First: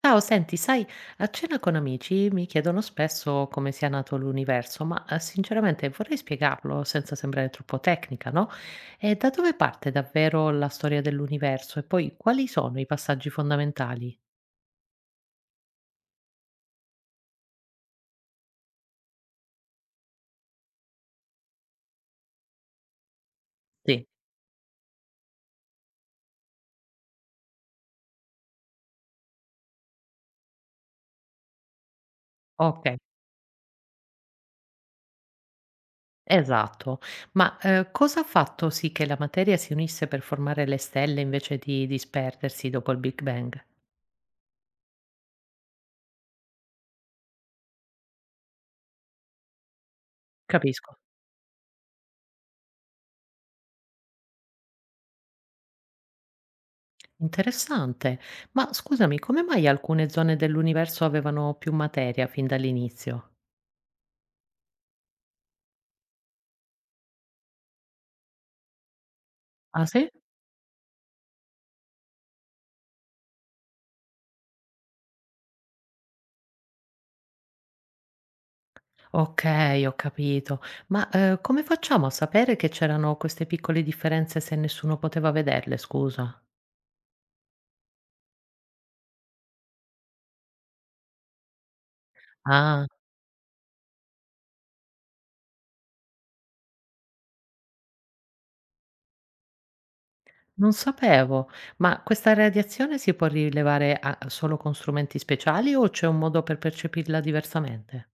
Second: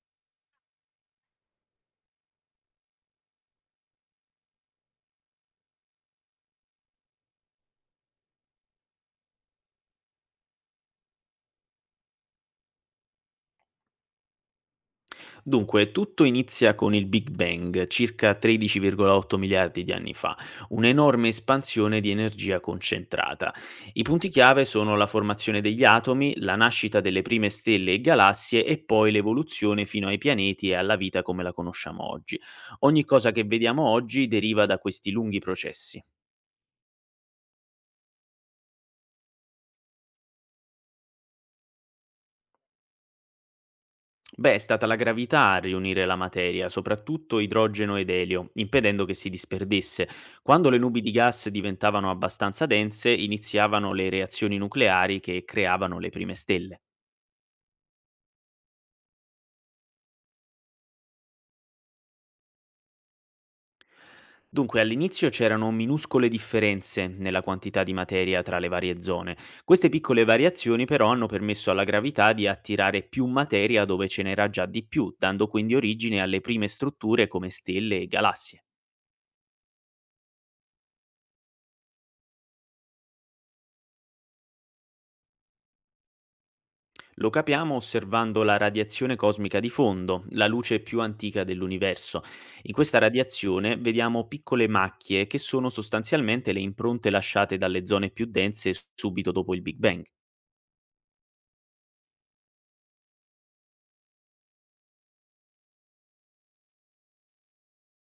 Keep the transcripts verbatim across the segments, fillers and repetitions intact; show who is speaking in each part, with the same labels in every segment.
Speaker 1: Ciao, senti, sai, a cena con amici mi chiedono spesso come sia nato l'universo, ma eh, sinceramente vorrei spiegarlo senza sembrare troppo tecnica, no? E da dove parte davvero la storia dell'universo e poi quali sono i passaggi fondamentali?
Speaker 2: Dunque, tutto inizia con il Big Bang, circa tredici virgola otto miliardi di anni fa, un'enorme espansione di energia concentrata. I
Speaker 1: Sì,
Speaker 2: punti chiave sono la formazione degli atomi, la nascita delle prime stelle e galassie e poi l'evoluzione fino ai pianeti e alla vita come la conosciamo oggi.
Speaker 1: ok,
Speaker 2: Ogni cosa che vediamo oggi deriva da questi lunghi processi.
Speaker 1: esatto. Ma eh, cosa ha fatto sì che la materia si unisse per formare le stelle invece di disperdersi dopo il Big Bang?
Speaker 2: Beh, è stata la gravità a riunire la materia, soprattutto idrogeno ed elio, impedendo che si disperdesse. Quando le
Speaker 1: Capisco.
Speaker 2: nubi di gas diventavano abbastanza dense, iniziavano le reazioni nucleari che creavano le prime stelle.
Speaker 1: Interessante. Ma scusami, come mai alcune zone dell'universo avevano più materia fin dall'inizio?
Speaker 2: Dunque, all'inizio c'erano minuscole differenze nella quantità di materia tra le varie zone.
Speaker 1: Ah
Speaker 2: Queste
Speaker 1: sì?
Speaker 2: piccole variazioni però hanno permesso alla gravità di attirare più materia dove ce n'era già di più, dando quindi origine alle prime strutture come stelle e galassie.
Speaker 1: Okay, ho capito. Ma, ehm, come facciamo a sapere che c'erano queste piccole differenze se nessuno poteva vederle, scusa?
Speaker 2: Lo capiamo osservando la radiazione cosmica di fondo, la luce più antica dell'universo. In
Speaker 1: Ah,
Speaker 2: questa radiazione vediamo piccole macchie che sono sostanzialmente le impronte lasciate dalle zone più dense subito dopo il Big Bang.
Speaker 1: non sapevo. Ma questa radiazione si può rilevare a solo con strumenti speciali o c'è un modo per percepirla diversamente?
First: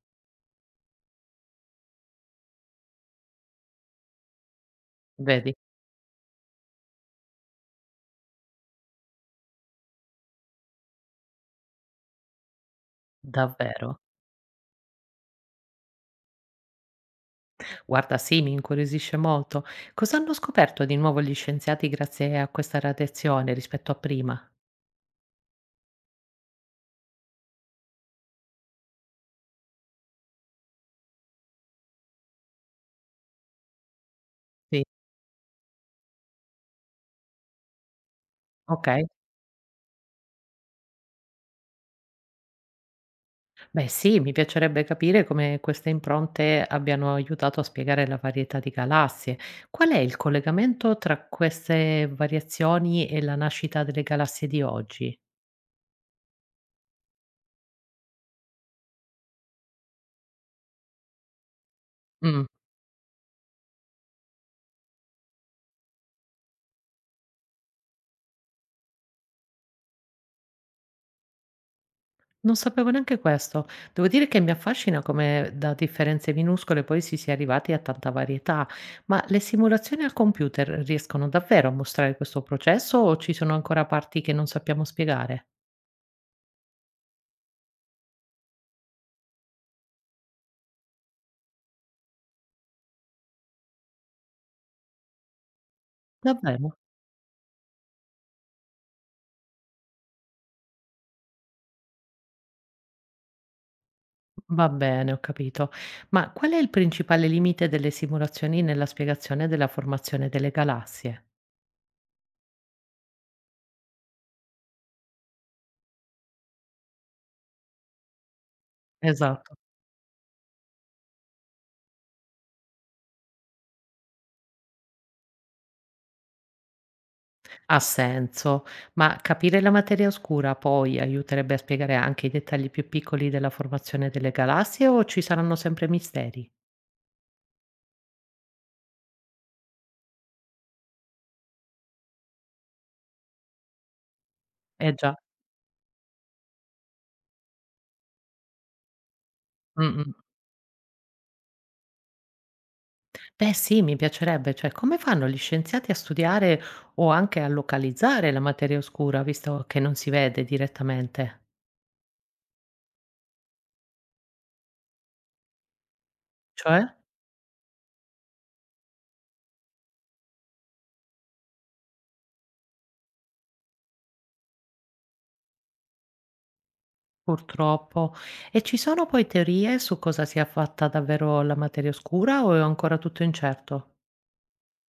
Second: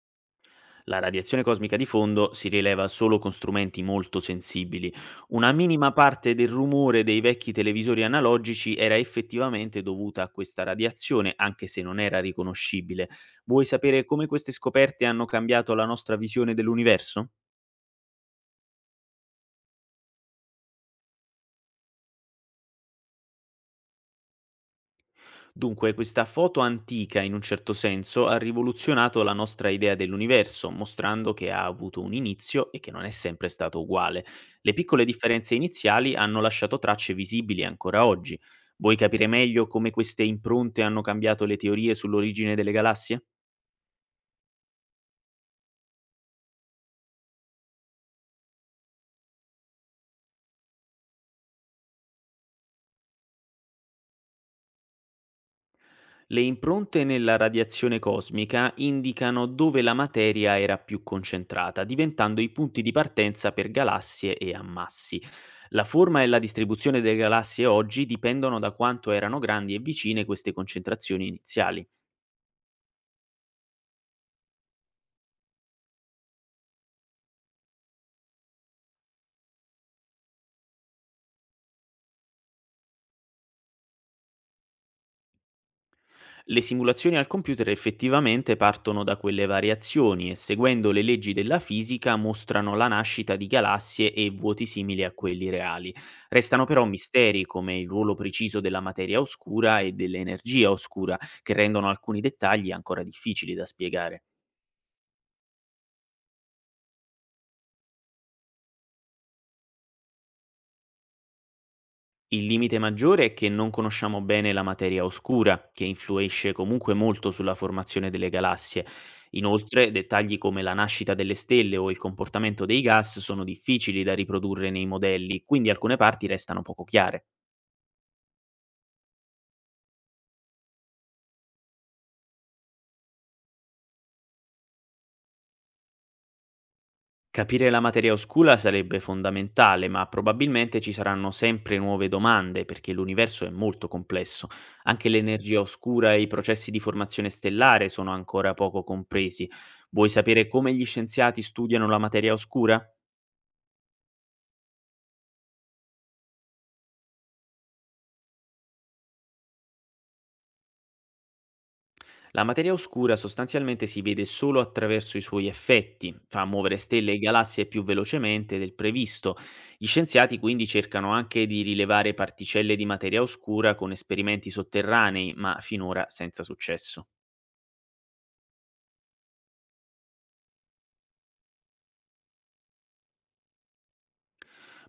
Speaker 2: La radiazione cosmica di fondo si rileva solo con strumenti molto sensibili. Una
Speaker 1: Vedi,
Speaker 2: minima parte del rumore dei vecchi televisori analogici era effettivamente dovuta a questa radiazione, anche se non era riconoscibile. Vuoi
Speaker 1: davvero?
Speaker 2: sapere come queste scoperte hanno cambiato la nostra visione dell'universo?
Speaker 1: Guarda, sì, mi incuriosisce molto. Cosa hanno scoperto di nuovo gli scienziati grazie a questa radiazione rispetto a prima?
Speaker 2: Dunque, questa foto antica, in un certo senso, ha rivoluzionato la nostra idea dell'universo, mostrando che ha avuto un inizio e che non è sempre stato uguale. Le
Speaker 1: Sì.
Speaker 2: piccole differenze iniziali hanno lasciato tracce visibili ancora oggi. Vuoi
Speaker 1: Okay.
Speaker 2: capire meglio come queste impronte hanno cambiato le teorie sull'origine delle galassie?
Speaker 1: Beh, sì, mi piacerebbe capire come queste impronte abbiano aiutato a spiegare la varietà di galassie. Qual è il collegamento tra queste variazioni e la nascita delle galassie di oggi?
Speaker 2: Le impronte nella radiazione cosmica indicano dove la materia era più concentrata, diventando i punti di partenza per galassie e ammassi. La forma e la distribuzione delle galassie oggi dipendono da quanto erano grandi e vicine queste concentrazioni iniziali.
Speaker 1: Non sapevo neanche questo. Devo dire che mi affascina come da differenze minuscole poi si sia arrivati a tanta varietà, ma le simulazioni al computer riescono davvero a mostrare questo processo o ci sono ancora parti che non sappiamo spiegare?
Speaker 2: Le simulazioni al computer effettivamente partono da quelle variazioni e seguendo le leggi della fisica mostrano la nascita di galassie e vuoti simili a quelli reali. Restano
Speaker 1: Davvero?
Speaker 2: però misteri come il ruolo preciso della materia oscura e dell'energia oscura, che rendono alcuni dettagli ancora difficili da spiegare.
Speaker 1: Va bene, ho capito. Ma qual è il principale limite delle simulazioni nella spiegazione della formazione delle galassie?
Speaker 2: Il limite maggiore è che non conosciamo bene la materia oscura, che influisce comunque molto sulla formazione delle galassie.
Speaker 1: Esatto.
Speaker 2: Inoltre, dettagli come la nascita delle stelle o il comportamento dei gas sono difficili da riprodurre nei modelli, quindi alcune parti restano poco chiare.
Speaker 1: Ha senso, ma capire la materia oscura poi aiuterebbe a spiegare anche i dettagli più piccoli della formazione delle galassie o ci saranno sempre misteri?
Speaker 2: Capire la materia oscura sarebbe fondamentale, ma probabilmente ci saranno sempre nuove domande perché l'universo è molto complesso.
Speaker 1: Eh
Speaker 2: Anche
Speaker 1: già.
Speaker 2: l'energia oscura e i processi di formazione stellare sono ancora poco compresi. Vuoi
Speaker 1: Mh-mh.
Speaker 2: sapere come gli scienziati studiano la materia oscura?
Speaker 1: Beh sì, mi piacerebbe, cioè come fanno gli scienziati a studiare o anche a localizzare la materia oscura, visto che non si vede direttamente?
Speaker 2: La materia oscura sostanzialmente si vede solo attraverso i suoi effetti, fa muovere
Speaker 1: Cioè?
Speaker 2: stelle e galassie più velocemente del previsto. Gli scienziati quindi cercano anche di rilevare particelle di materia oscura con esperimenti sotterranei, ma finora senza successo.
Speaker 1: Purtroppo. E ci sono poi teorie su cosa sia fatta davvero la materia oscura o è ancora tutto incerto?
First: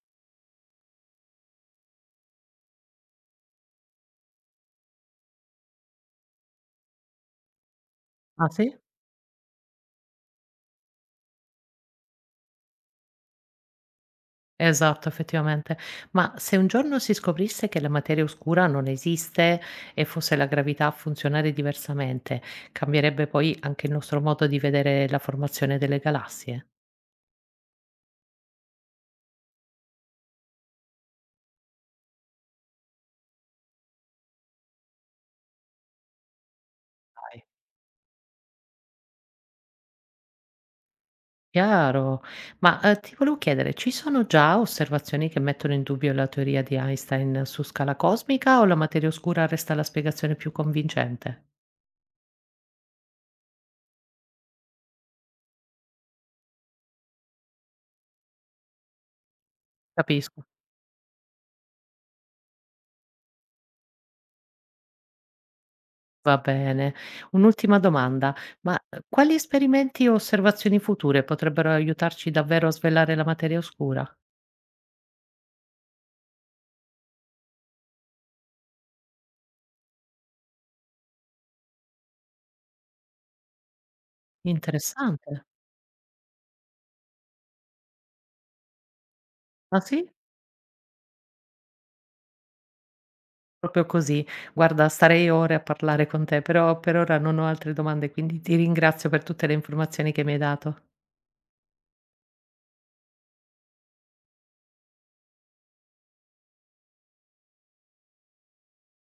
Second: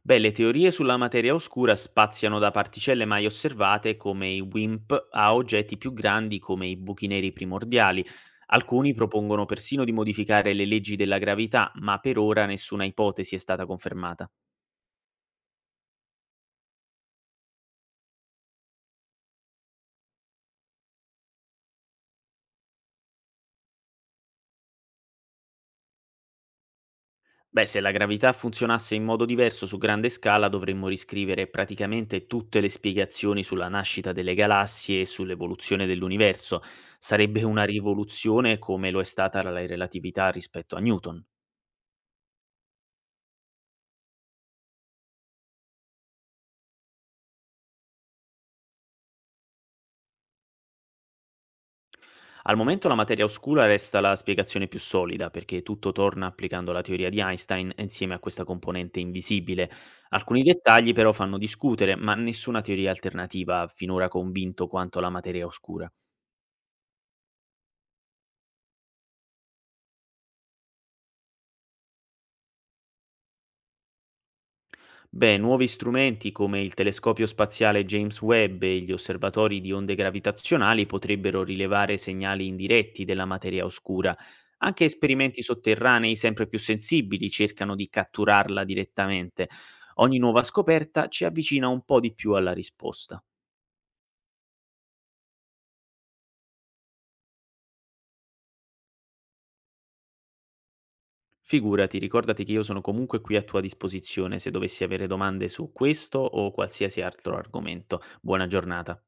Speaker 2: Beh, le teorie sulla materia oscura spaziano da particelle mai osservate come i WIMP a oggetti più grandi come i buchi neri primordiali.
Speaker 1: Ah sì?
Speaker 2: Alcuni propongono persino di modificare le leggi della gravità, ma per ora nessuna ipotesi è stata confermata.
Speaker 1: Esatto, effettivamente. Ma se un giorno si scoprisse che la materia oscura non esiste e fosse la gravità a funzionare diversamente, cambierebbe poi anche il nostro modo di vedere la formazione delle galassie?
Speaker 2: Beh, se la gravità funzionasse in modo diverso su grande scala, dovremmo riscrivere praticamente tutte le spiegazioni sulla nascita delle galassie e sull'evoluzione dell'universo. Sarebbe
Speaker 1: Dai.
Speaker 2: una rivoluzione come lo è stata la relatività rispetto a Newton.
Speaker 1: Chiaro. Ma eh, ti volevo chiedere, ci sono già osservazioni che mettono in dubbio la teoria di Einstein su scala cosmica o la materia oscura resta la spiegazione più convincente?
Speaker 2: Al momento la materia oscura resta la spiegazione più solida, perché tutto torna applicando la teoria di Einstein insieme a questa componente invisibile. Alcuni
Speaker 1: Capisco.
Speaker 2: dettagli però fanno discutere, ma nessuna teoria alternativa ha finora convinto quanto la materia oscura.
Speaker 1: Va bene. Un'ultima domanda, ma, uhm, quali esperimenti o osservazioni future potrebbero aiutarci davvero a svelare la materia oscura?
Speaker 2: Beh, nuovi strumenti come il telescopio spaziale James Webb e gli osservatori di onde gravitazionali potrebbero rilevare segnali indiretti della materia oscura. Anche esperimenti
Speaker 1: Interessante.
Speaker 2: sotterranei sempre più sensibili cercano di catturarla direttamente.
Speaker 1: Ah sì?
Speaker 2: Ogni nuova scoperta ci avvicina un po' di più alla risposta.
Speaker 1: Proprio così. Guarda, starei ore a parlare con te, però per ora non ho altre domande, quindi ti ringrazio per tutte le informazioni che mi hai dato.
Speaker 2: Figurati, ricordati che io sono comunque qui a tua disposizione se dovessi avere domande su questo o qualsiasi altro argomento. Buona giornata.